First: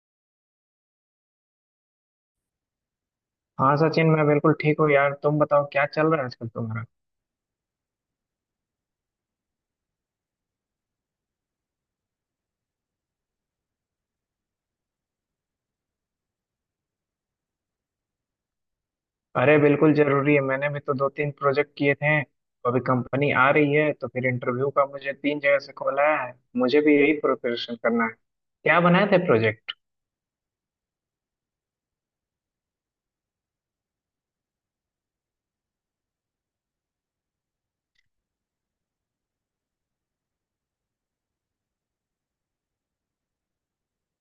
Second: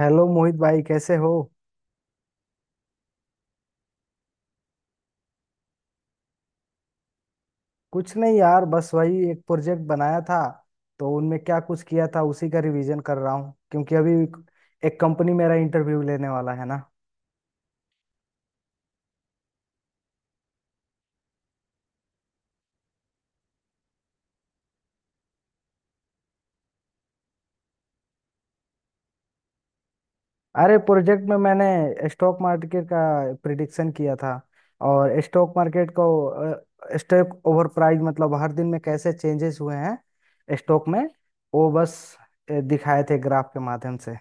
Hello Mohit भाई कैसे हो। हाँ सचिन, मैं बिल्कुल ठीक हूँ यार। तुम बताओ क्या चल रहा है आजकल तुम्हारा। कुछ नहीं यार बस वही एक प्रोजेक्ट बनाया था तो उनमें क्या कुछ किया था उसी का रिवीजन कर रहा हूँ, क्योंकि अभी एक कंपनी मेरा इंटरव्यू लेने वाला है ना। अरे बिल्कुल जरूरी है। मैंने भी तो दो तीन प्रोजेक्ट किए थे। अभी कंपनी आ रही है तो फिर इंटरव्यू का मुझे तीन जगह से कॉल आया है, मुझे भी यही प्रिपरेशन करना है। क्या बनाए थे प्रोजेक्ट? अरे प्रोजेक्ट में मैंने स्टॉक मार्केट का प्रिडिक्शन किया था। और स्टॉक मार्केट को स्टॉक ओवर प्राइस मतलब हर दिन में कैसे चेंजेस हुए हैं स्टॉक में, वो बस दिखाए थे ग्राफ के माध्यम से।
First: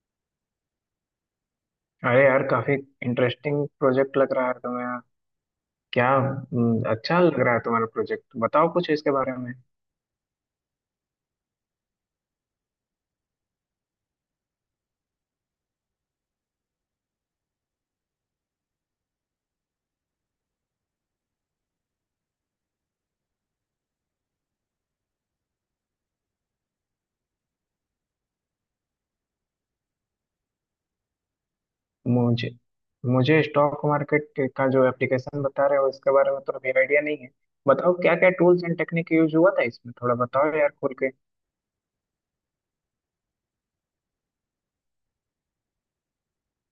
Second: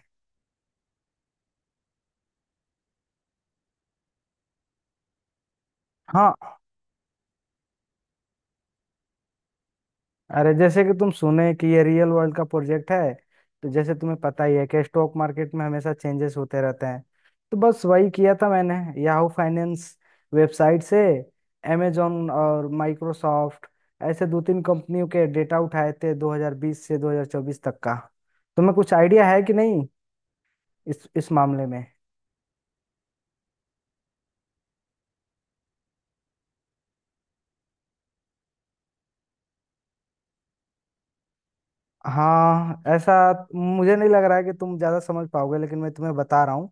अरे यार, काफी इंटरेस्टिंग प्रोजेक्ट लग रहा है तुम्हें, क्या हाँ, अच्छा लग रहा है तुम्हारा प्रोजेक्ट। बताओ कुछ इसके बारे में। अरे जैसे कि तुम सुने कि ये रियल वर्ल्ड का प्रोजेक्ट है। तो जैसे तुम्हें पता ही है कि स्टॉक मार्केट में हमेशा चेंजेस होते रहते हैं, तो बस वही किया था मैंने। याहू फाइनेंस वेबसाइट से अमेजोन और माइक्रोसॉफ्ट, ऐसे 2-3 कंपनियों के डेटा उठाए थे 2020 से 2024 तक का। तुम्हें कुछ आइडिया है कि नहीं इस मामले में? मुझे मुझे स्टॉक मार्केट का जो एप्लीकेशन बता रहे हो इसके बारे में तो अभी आइडिया नहीं है। बताओ क्या क्या टूल्स एंड टेक्निक यूज हुआ था इसमें, थोड़ा बताओ यार खुल के। हाँ ऐसा, मुझे नहीं लग रहा है कि तुम ज्यादा समझ पाओगे, लेकिन मैं तुम्हें बता रहा हूँ।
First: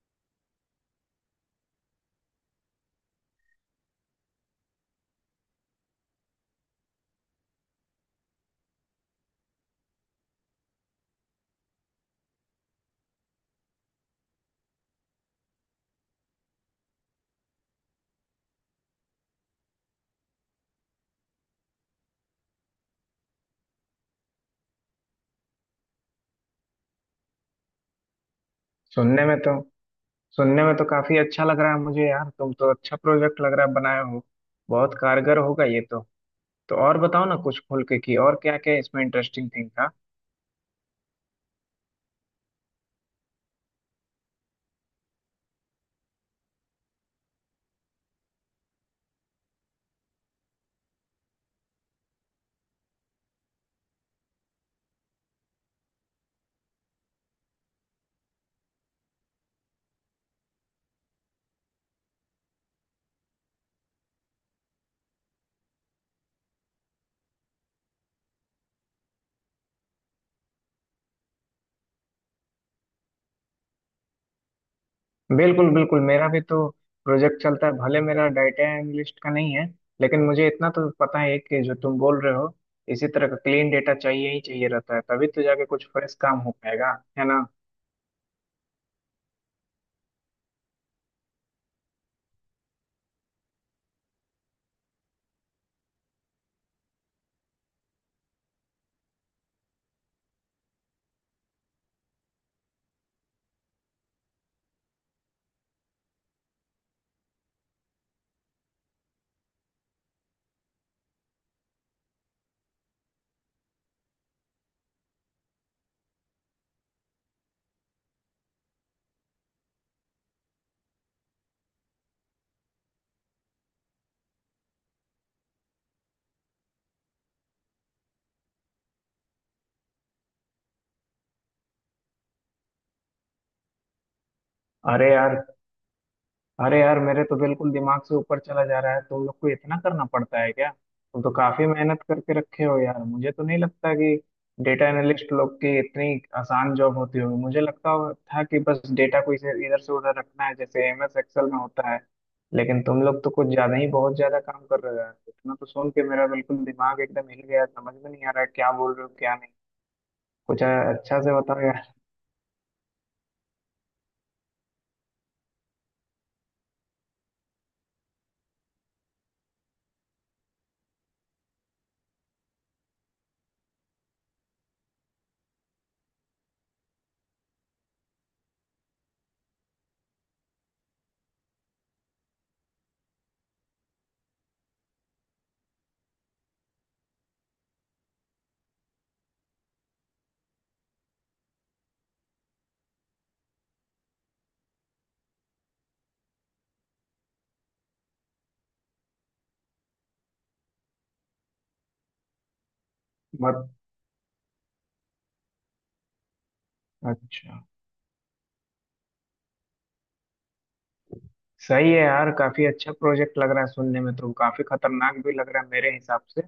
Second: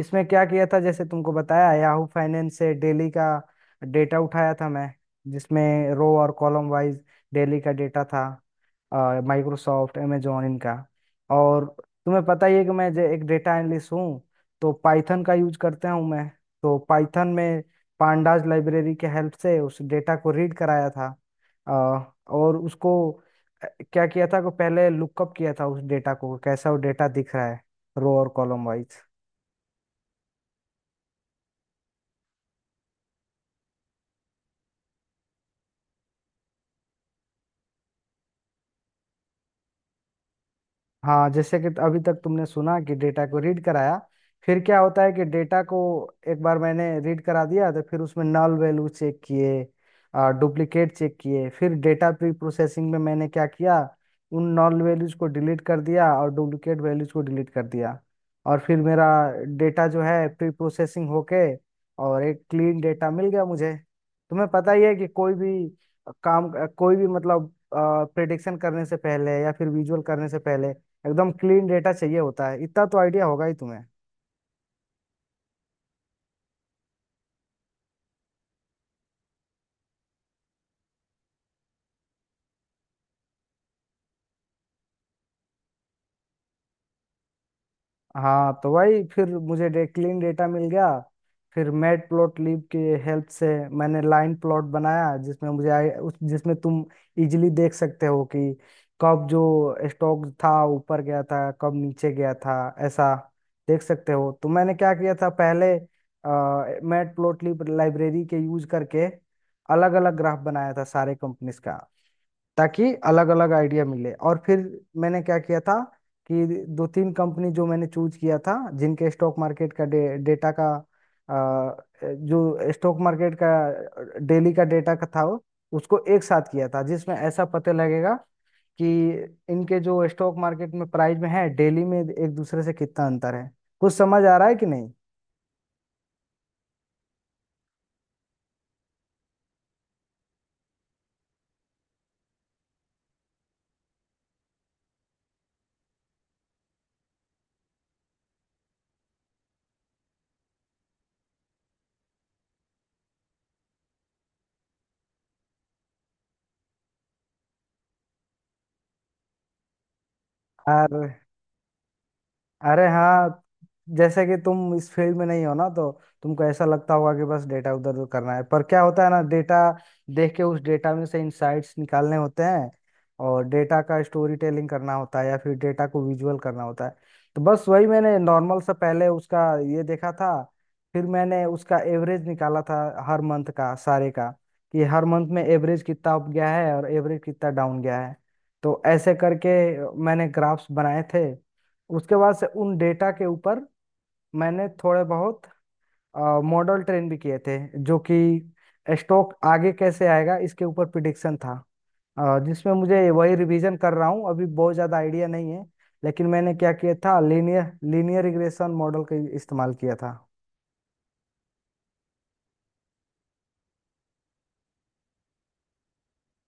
इसमें क्या किया था, जैसे तुमको बताया, याहू फाइनेंस से डेली का डेटा उठाया था मैं, जिसमें रो और कॉलम वाइज डेली का डेटा था माइक्रोसॉफ्ट amazon इनका। और तुम्हें पता ही है कि मैं एक डेटा एनालिस्ट हूँ, तो पाइथन का यूज करता हूँ मैं। तो पाइथन में पांडाज लाइब्रेरी के हेल्प से उस डेटा को रीड कराया था। और उसको अ, क्या किया था कि पहले लुकअप किया था उस डेटा को, कैसा वो डेटा दिख रहा है रो और कॉलम वाइज। सुनने में तो सुनने में तो काफी अच्छा लग रहा है मुझे यार। तुम तो अच्छा प्रोजेक्ट लग रहा है बनाए हो, बहुत कारगर होगा ये तो। तो और बताओ ना कुछ खुल के कि और क्या क्या इसमें इंटरेस्टिंग थिंग। हाँ जैसे कि अभी तक तुमने सुना कि डेटा को रीड कराया, फिर क्या होता है कि डेटा को एक बार मैंने रीड करा दिया तो फिर उसमें नल वैल्यू चेक किए, डुप्लीकेट चेक किए। फिर डेटा प्री प्रोसेसिंग में मैंने क्या किया, उन नल वैल्यूज को डिलीट कर दिया और डुप्लीकेट वैल्यूज को डिलीट कर दिया। और फिर मेरा डेटा जो है प्री प्रोसेसिंग होके और एक क्लीन डेटा मिल गया मुझे। तुम्हें पता ही है कि कोई भी काम, कोई भी मतलब प्रेडिक्शन करने से पहले या फिर विजुअल करने से पहले, एकदम क्लीन डेटा चाहिए होता है। इतना तो आइडिया होगा ही तुम्हें। बिल्कुल बिल्कुल, मेरा भी तो प्रोजेक्ट चलता है, भले मेरा डाटा एनालिस्ट का नहीं है। लेकिन मुझे इतना तो पता है कि जो तुम बोल रहे हो, इसी तरह का क्लीन डेटा चाहिए ही चाहिए रहता है, तभी तो जाके कुछ फ्रेश काम हो पाएगा, है ना। हाँ तो वही, फिर मुझे क्लीन डेटा मिल गया। फिर मैट प्लॉट लिब की हेल्प से मैंने लाइन प्लॉट बनाया, जिसमें मुझे आई, उस जिसमें तुम इजीली देख सकते हो कि कब जो स्टॉक था ऊपर गया था कब नीचे गया था, ऐसा देख सकते हो। तो मैंने क्या किया था पहले, मैट प्लॉट लिब लाइब्रेरी के यूज करके अलग अलग ग्राफ बनाया था सारे कंपनीज का, ताकि अलग अलग आइडिया मिले। और फिर मैंने क्या किया था कि दो तीन कंपनी जो मैंने चूज किया था जिनके स्टॉक मार्केट का डेटा का, जो स्टॉक मार्केट का डेली का डेटा का था उसको एक साथ किया था, जिसमें ऐसा पता लगेगा कि इनके जो स्टॉक मार्केट में प्राइस में है डेली में एक दूसरे से कितना अंतर है। कुछ समझ आ रहा है कि नहीं? अरे यार अरे यार, मेरे तो बिल्कुल दिमाग से ऊपर चला जा रहा है। तुम लोग को इतना करना पड़ता है क्या? तुम तो काफी मेहनत करके रखे हो यार। मुझे तो नहीं लगता कि डेटा एनालिस्ट लोग की इतनी आसान जॉब होती होगी। मुझे था कि बस डेटा को इसे इधर से उधर रखना है जैसे MS Excel में होता है। लेकिन तुम लोग तो कुछ ज्यादा ही बहुत ज्यादा काम कर रहे हो यार। इतना तो सुन के मेरा बिल्कुल दिमाग एकदम हिल गया, समझ में नहीं आ रहा है क्या बोल रहे हो क्या नहीं। कुछ और अच्छा से बताओ यार। अरे हाँ, जैसे कि तुम इस फील्ड में नहीं हो ना, तो तुमको ऐसा लगता होगा कि बस डेटा उधर उधर करना है। पर क्या होता है ना, डेटा देख के उस डेटा में से इंसाइट्स निकालने होते हैं, और डेटा का स्टोरी टेलिंग करना होता है या फिर डेटा को विजुअल करना होता है। तो बस वही मैंने नॉर्मल सा पहले उसका ये देखा था, फिर मैंने उसका एवरेज निकाला था, हर मंथ का सारे का, कि हर मंथ में एवरेज कितना अप गया है और एवरेज कितना डाउन गया है। तो ऐसे करके मैंने ग्राफ्स बनाए थे। उसके बाद से उन डेटा के ऊपर मैंने थोड़े बहुत मॉडल ट्रेन भी किए थे, जो कि स्टॉक आगे कैसे आएगा इसके ऊपर प्रिडिक्शन था। जिसमें मुझे, वही बहुत रिवीजन कर रहा हूँ अभी, बहुत ज़्यादा आइडिया नहीं है। लेकिन मैंने क्या किया था, अच्छा। लीनियर लीनियर रिग्रेशन मॉडल का इस्तेमाल किया था। सही है यार, काफी अच्छा प्रोजेक्ट लग रहा है सुनने में, तो काफी खतरनाक भी लग रहा है मेरे हिसाब से।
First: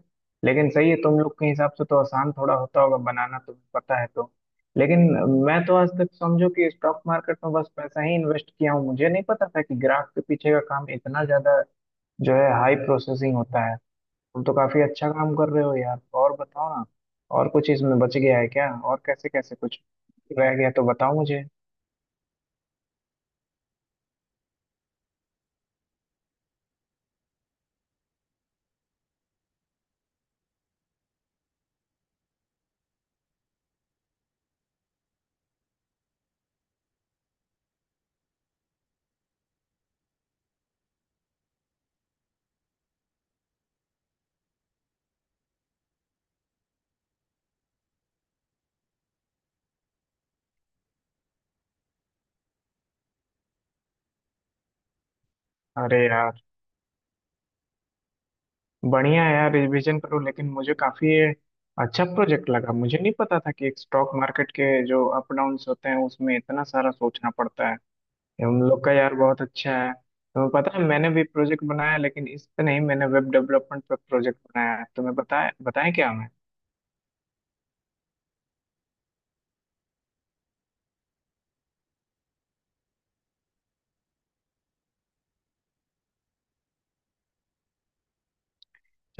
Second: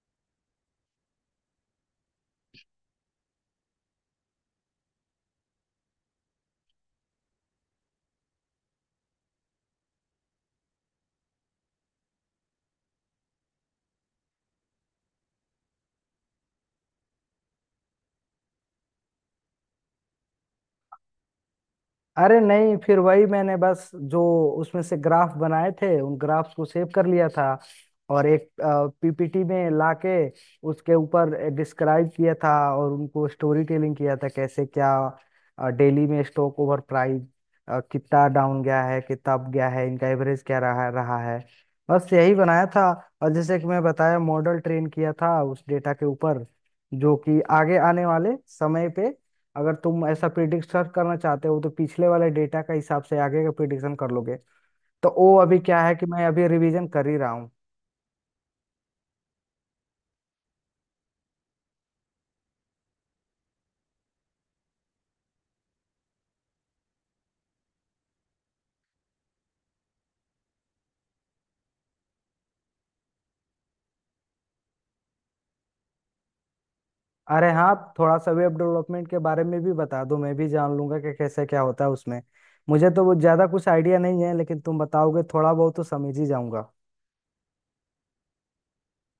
लेकिन सही है, तुम लोग के हिसाब से तो आसान थोड़ा होता होगा बनाना, तुम्हें पता है तो। लेकिन मैं तो आज तक समझो कि स्टॉक मार्केट में बस पैसा ही इन्वेस्ट किया हूँ, मुझे नहीं पता था कि ग्राफ के पीछे का काम इतना ज्यादा जो है हाई प्रोसेसिंग होता है। तुम तो काफी अच्छा काम कर रहे हो यार। और बताओ ना, और कुछ इसमें बच गया है क्या, और कैसे कैसे कुछ रह गया तो बताओ मुझे। अरे नहीं, फिर वही मैंने बस जो उसमें से ग्राफ बनाए थे उन ग्राफ्स को सेव कर लिया था और एक पीपीटी में लाके उसके ऊपर डिस्क्राइब किया था और उनको स्टोरी टेलिंग किया था कैसे क्या डेली में स्टॉक ओवर प्राइस कितना डाउन गया है कितना अप गया है इनका एवरेज क्या रहा रहा है। बस यही बनाया था। और जैसे कि मैं बताया, मॉडल ट्रेन किया था उस डेटा के ऊपर, जो कि आगे आने वाले समय पे अगर तुम ऐसा प्रिडिक्शन करना चाहते हो तो पिछले वाले डेटा के हिसाब से आगे का प्रिडिक्शन कर लोगे। तो वो अभी क्या है अरे कि मैं यार, अभी रिवीजन कर ही रहा हूँ। बढ़िया है यार, रिवीजन करो। लेकिन मुझे काफी ये अच्छा प्रोजेक्ट लगा, मुझे नहीं पता था कि एक स्टॉक मार्केट के जो अप डाउन्स होते हैं उसमें इतना सारा सोचना पड़ता है। ये हम लोग का यार बहुत अच्छा है। तुम्हें पता है मैंने भी प्रोजेक्ट बनाया, लेकिन इस पे नहीं, मैंने वेब डेवलपमेंट पे प्रोजेक्ट बनाया है। तुम्हें बताया, बताएं क्या? अरे हाँ, थोड़ा सा वेब डेवलपमेंट के बारे में भी बता दो, मैं भी जान लूंगा कि कैसे क्या होता है उसमें। मुझे तो वो ज्यादा कुछ आइडिया नहीं है, लेकिन तुम बताओगे थोड़ा बहुत तो समझ ही जाऊंगा।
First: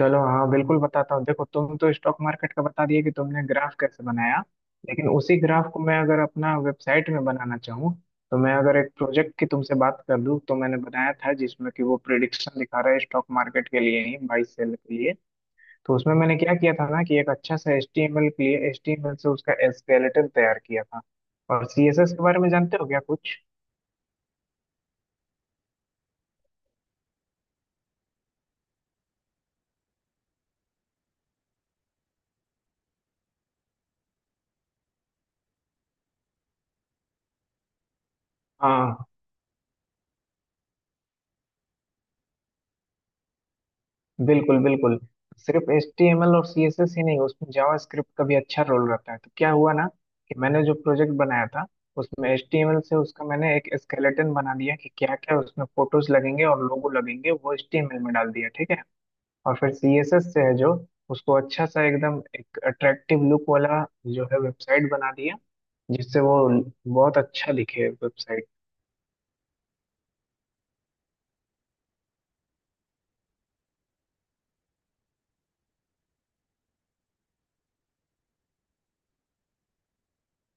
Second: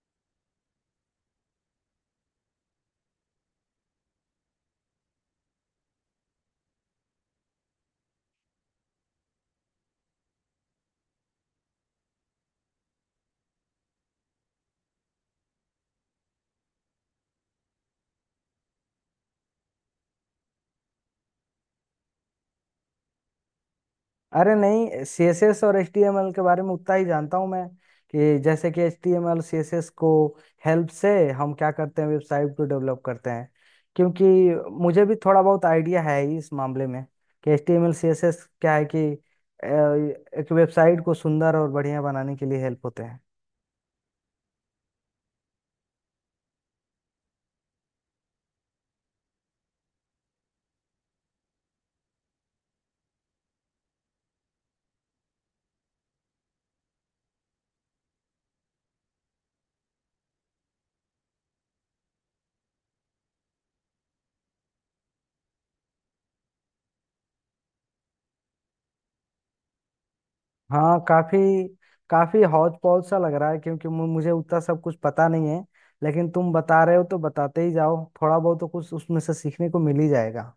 चलो हाँ, बिल्कुल बताता हूँ। देखो तुम तो स्टॉक मार्केट का बता दिए कि तुमने ग्राफ कैसे बनाया। लेकिन उसी ग्राफ को मैं अगर अपना वेबसाइट में बनाना चाहूँ, तो मैं अगर एक प्रोजेक्ट की तुमसे बात कर लूँ, तो मैंने बनाया था जिसमें कि वो प्रिडिक्शन दिखा रहा है स्टॉक मार्केट के लिए ही, बाई सेल के लिए। तो उसमें मैंने क्या किया था ना कि एक अच्छा सा HTML के लिए, एच टी एम एल से उसका स्केलेटन तैयार किया था। और CSS के बारे में जानते हो क्या कुछ? अरे नहीं, सीएसएस और एचटीएमएल के बारे में उतना ही जानता हूँ मैं कि जैसे कि एचटीएमएल सीएसएस को हेल्प से हम क्या करते हैं, वेबसाइट को डेवलप करते हैं। क्योंकि मुझे भी थोड़ा बहुत आइडिया है ही इस मामले में कि एचटीएमएल सीएसएस क्या है कि हाँ एक वेबसाइट को सुंदर और बढ़िया बनाने के लिए हेल्प होते हैं। बिल्कुल बिल्कुल। सिर्फ एच टी एम एल और सी एस एस ही नहीं, उसमें जावा स्क्रिप्ट का भी अच्छा रोल रहता है। तो क्या हुआ ना कि मैंने जो प्रोजेक्ट बनाया था, उसमें एच टी एम एल से उसका मैंने एक स्केलेटन बना दिया कि क्या क्या उसमें फोटोज लगेंगे और लोगो लगेंगे, वो एच टी एम एल में डाल दिया, ठीक है। और फिर सी एस एस से है जो उसको अच्छा सा एकदम एक अट्रैक्टिव लुक वाला जो है वेबसाइट बना दिया, जिससे वो बहुत अच्छा दिखे वेबसाइट। हाँ काफी, काफी हौज पौज सा लग रहा है, क्योंकि मुझे उतना सब कुछ पता नहीं है। लेकिन तुम बता रहे हो तो बताते ही जाओ, थोड़ा बहुत तो कुछ उसमें से सीखने को मिल ही जाएगा।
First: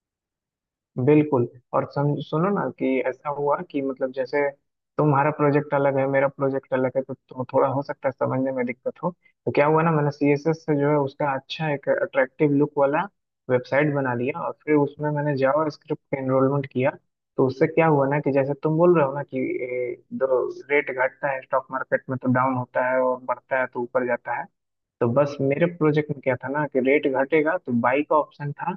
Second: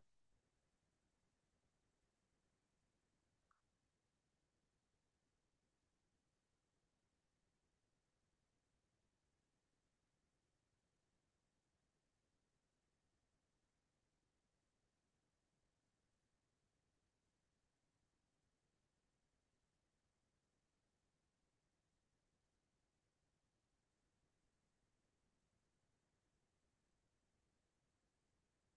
बिल्कुल। और सम सुनो ना कि ऐसा हुआ कि मतलब जैसे तुम्हारा प्रोजेक्ट अलग है, मेरा प्रोजेक्ट अलग है, तो थोड़ा हो सकता है समझने में दिक्कत हो। तो क्या हुआ ना, मैंने CSS से जो है उसका अच्छा एक अट्रैक्टिव लुक वाला वेबसाइट बना लिया, और फिर उसमें मैंने जावा स्क्रिप्ट का एनरोलमेंट किया। तो उससे क्या हुआ ना कि जैसे तुम बोल रहे हो ना कि दो रेट घटता है स्टॉक मार्केट में तो डाउन होता है, और बढ़ता है तो ऊपर जाता है। तो बस मेरे प्रोजेक्ट में क्या था ना कि रेट घटेगा तो बाई का ऑप्शन था,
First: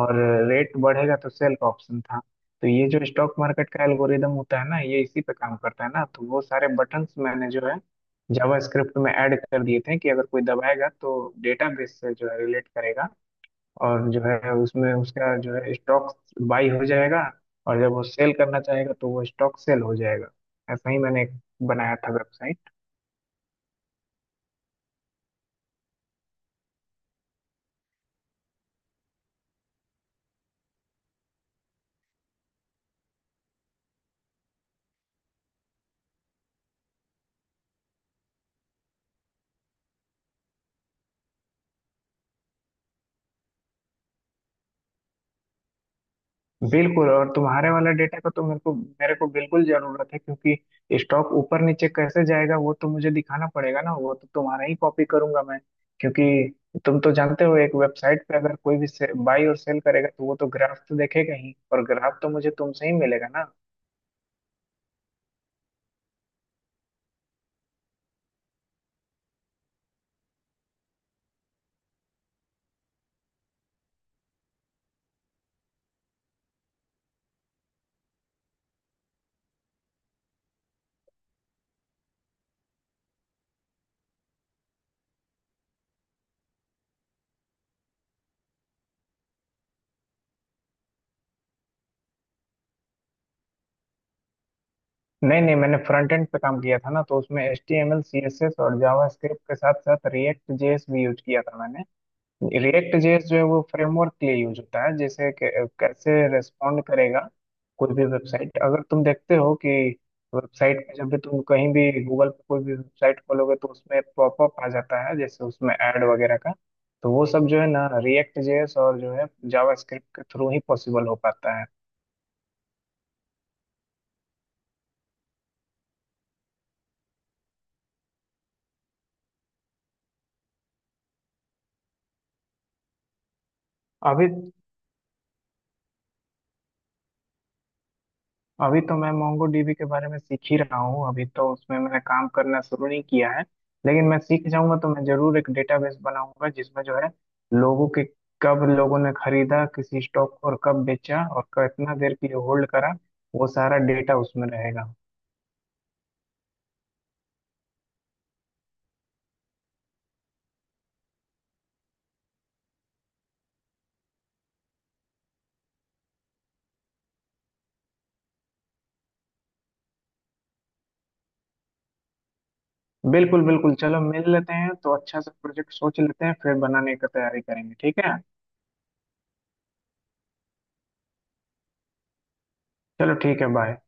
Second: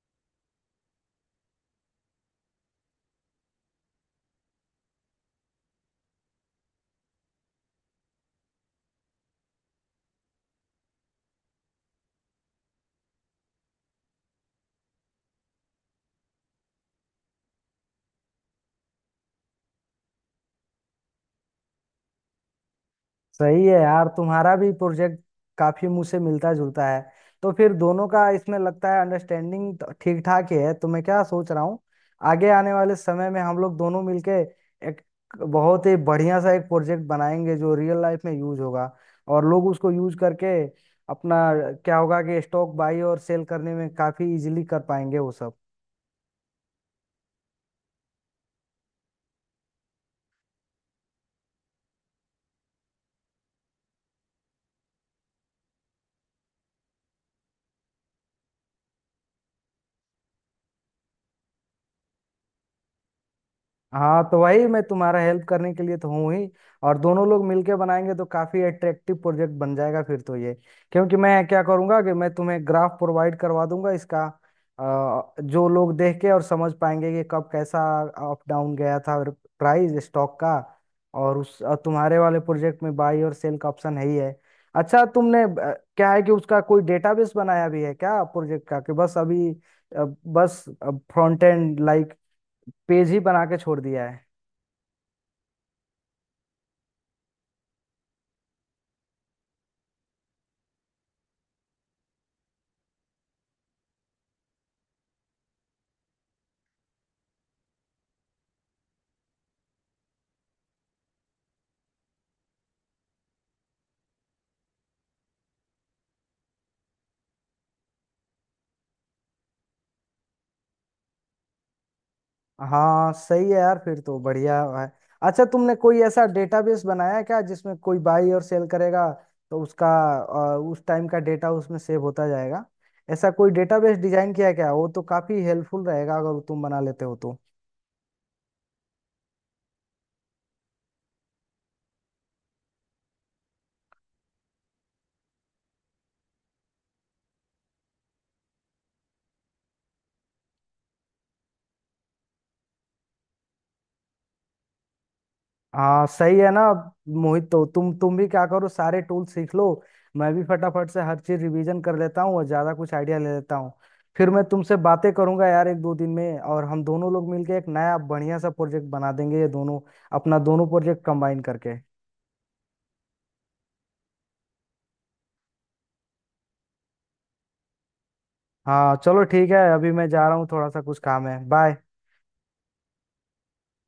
और रेट बढ़ेगा तो सेल का ऑप्शन था। तो ये जो स्टॉक मार्केट का एल्गोरिदम होता है ना, ये इसी पे काम करता है ना। तो वो सारे बटन्स मैंने जो है जावास्क्रिप्ट में ऐड कर दिए थे कि अगर कोई दबाएगा तो डेटाबेस से जो है रिलेट करेगा, और जो है उसमें उसका जो है स्टॉक बाई हो जाएगा। और जब वो सेल करना चाहेगा तो वो स्टॉक सेल हो जाएगा। ऐसा ही मैंने एक बनाया था। सही है यार, तुम्हारा भी प्रोजेक्ट काफी मुझसे मिलता जुलता है। तो फिर दोनों का इसमें लगता है अंडरस्टैंडिंग ठीक ठाक ही है। तो मैं क्या सोच रहा हूँ, आगे आने वाले समय में हम लोग दोनों मिलके एक बहुत ही बढ़िया सा एक प्रोजेक्ट बनाएंगे जो रियल लाइफ में यूज होगा, और लोग उसको यूज करके अपना, क्या होगा कि स्टॉक बाई और सेल करने में काफी इजीली कर पाएंगे वो सब। बिल्कुल। और तुम्हारे वाला डेटा का तो मेरे को बिल्कुल जरूरत है, क्योंकि स्टॉक ऊपर नीचे कैसे जाएगा वो तो मुझे दिखाना पड़ेगा ना, वो तो तुम्हारा ही कॉपी करूंगा मैं। क्योंकि तुम तो जानते हो एक वेबसाइट पे अगर कोई भी बाई और सेल करेगा तो वो तो ग्राफ तो देखेगा ही, और ग्राफ तो मुझे तुमसे ही मिलेगा ना। हाँ तो वही, मैं तुम्हारा हेल्प करने के लिए तो हूँ ही, और दोनों लोग मिलके बनाएंगे तो काफी अट्रैक्टिव प्रोजेक्ट बन जाएगा फिर तो ये। क्योंकि मैं क्या करूंगा कि मैं तुम्हें ग्राफ प्रोवाइड करवा दूंगा इसका, जो लोग देख के और समझ पाएंगे कि कब कैसा अप डाउन गया था और प्राइस स्टॉक का, और उस और तुम्हारे वाले प्रोजेक्ट में बाई और सेल का ऑप्शन है ही है। अच्छा तुमने क्या है कि उसका कोई डेटाबेस बनाया भी है क्या प्रोजेक्ट का, कि बस अभी बस फ्रंट एंड लाइक पेज ही बना के छोड़ दिया है? नहीं नहीं, मैंने फ्रंट एंड पे काम किया था ना, तो उसमें H T M L C S S और जावा स्क्रिप्ट के साथ साथ रिएक्ट JS भी यूज किया था मैंने। रिएक्ट जेएस जो है वो फ्रेमवर्क के लिए यूज होता है, जैसे कैसे रेस्पॉन्ड करेगा कोई भी वेबसाइट। अगर तुम देखते हो कि वेबसाइट पे जब भी तुम कहीं भी गूगल पे कोई भी वेबसाइट खोलोगे तो उसमें पॉपअप आ जाता है जैसे उसमें ऐड वगैरह का, तो वो सब जो है ना रिएक्ट जेएस और जो है जावास्क्रिप्ट के थ्रू ही पॉसिबल हो पाता है। हाँ सही है यार, फिर तो बढ़िया है। अच्छा तुमने कोई ऐसा डेटाबेस बनाया है क्या जिसमें कोई बाई और सेल करेगा तो उसका उस टाइम का डेटा उसमें सेव होता जाएगा? ऐसा कोई डेटाबेस अभी डिजाइन किया है क्या? वो तो काफी हेल्पफुल रहेगा अगर तुम बना लेते हो तो। अभी तो मैं मोंगोडीबी के बारे में सीख ही रहा हूँ, अभी तो उसमें मैंने काम करना शुरू नहीं किया है। लेकिन मैं सीख जाऊंगा तो मैं जरूर एक डेटाबेस बनाऊंगा जिसमें जो है लोगों के, कब लोगों ने खरीदा किसी स्टॉक को और कब बेचा और कितना देर के लिए होल्ड करा, वो सारा डेटा उसमें रहेगा। हाँ सही है ना मोहित। तो तुम भी क्या करो, सारे टूल सीख लो। मैं भी फटाफट से हर चीज रिवीजन कर लेता हूँ और ज्यादा कुछ आइडिया ले लेता हूँ, फिर मैं तुमसे बातें करूंगा यार 1-2 दिन में। और हम दोनों लोग मिलके एक नया बढ़िया सा प्रोजेक्ट बना देंगे, ये दोनों अपना दोनों प्रोजेक्ट कंबाइन करके। बिल्कुल बिल्कुल, चलो मिल लेते हैं तो अच्छा सा प्रोजेक्ट सोच लेते हैं, फिर बनाने की तैयारी करेंगे, ठीक है। हाँ चलो ठीक है, अभी मैं जा रहा हूँ, थोड़ा सा कुछ काम है। बाय। चलो ठीक है, बाय।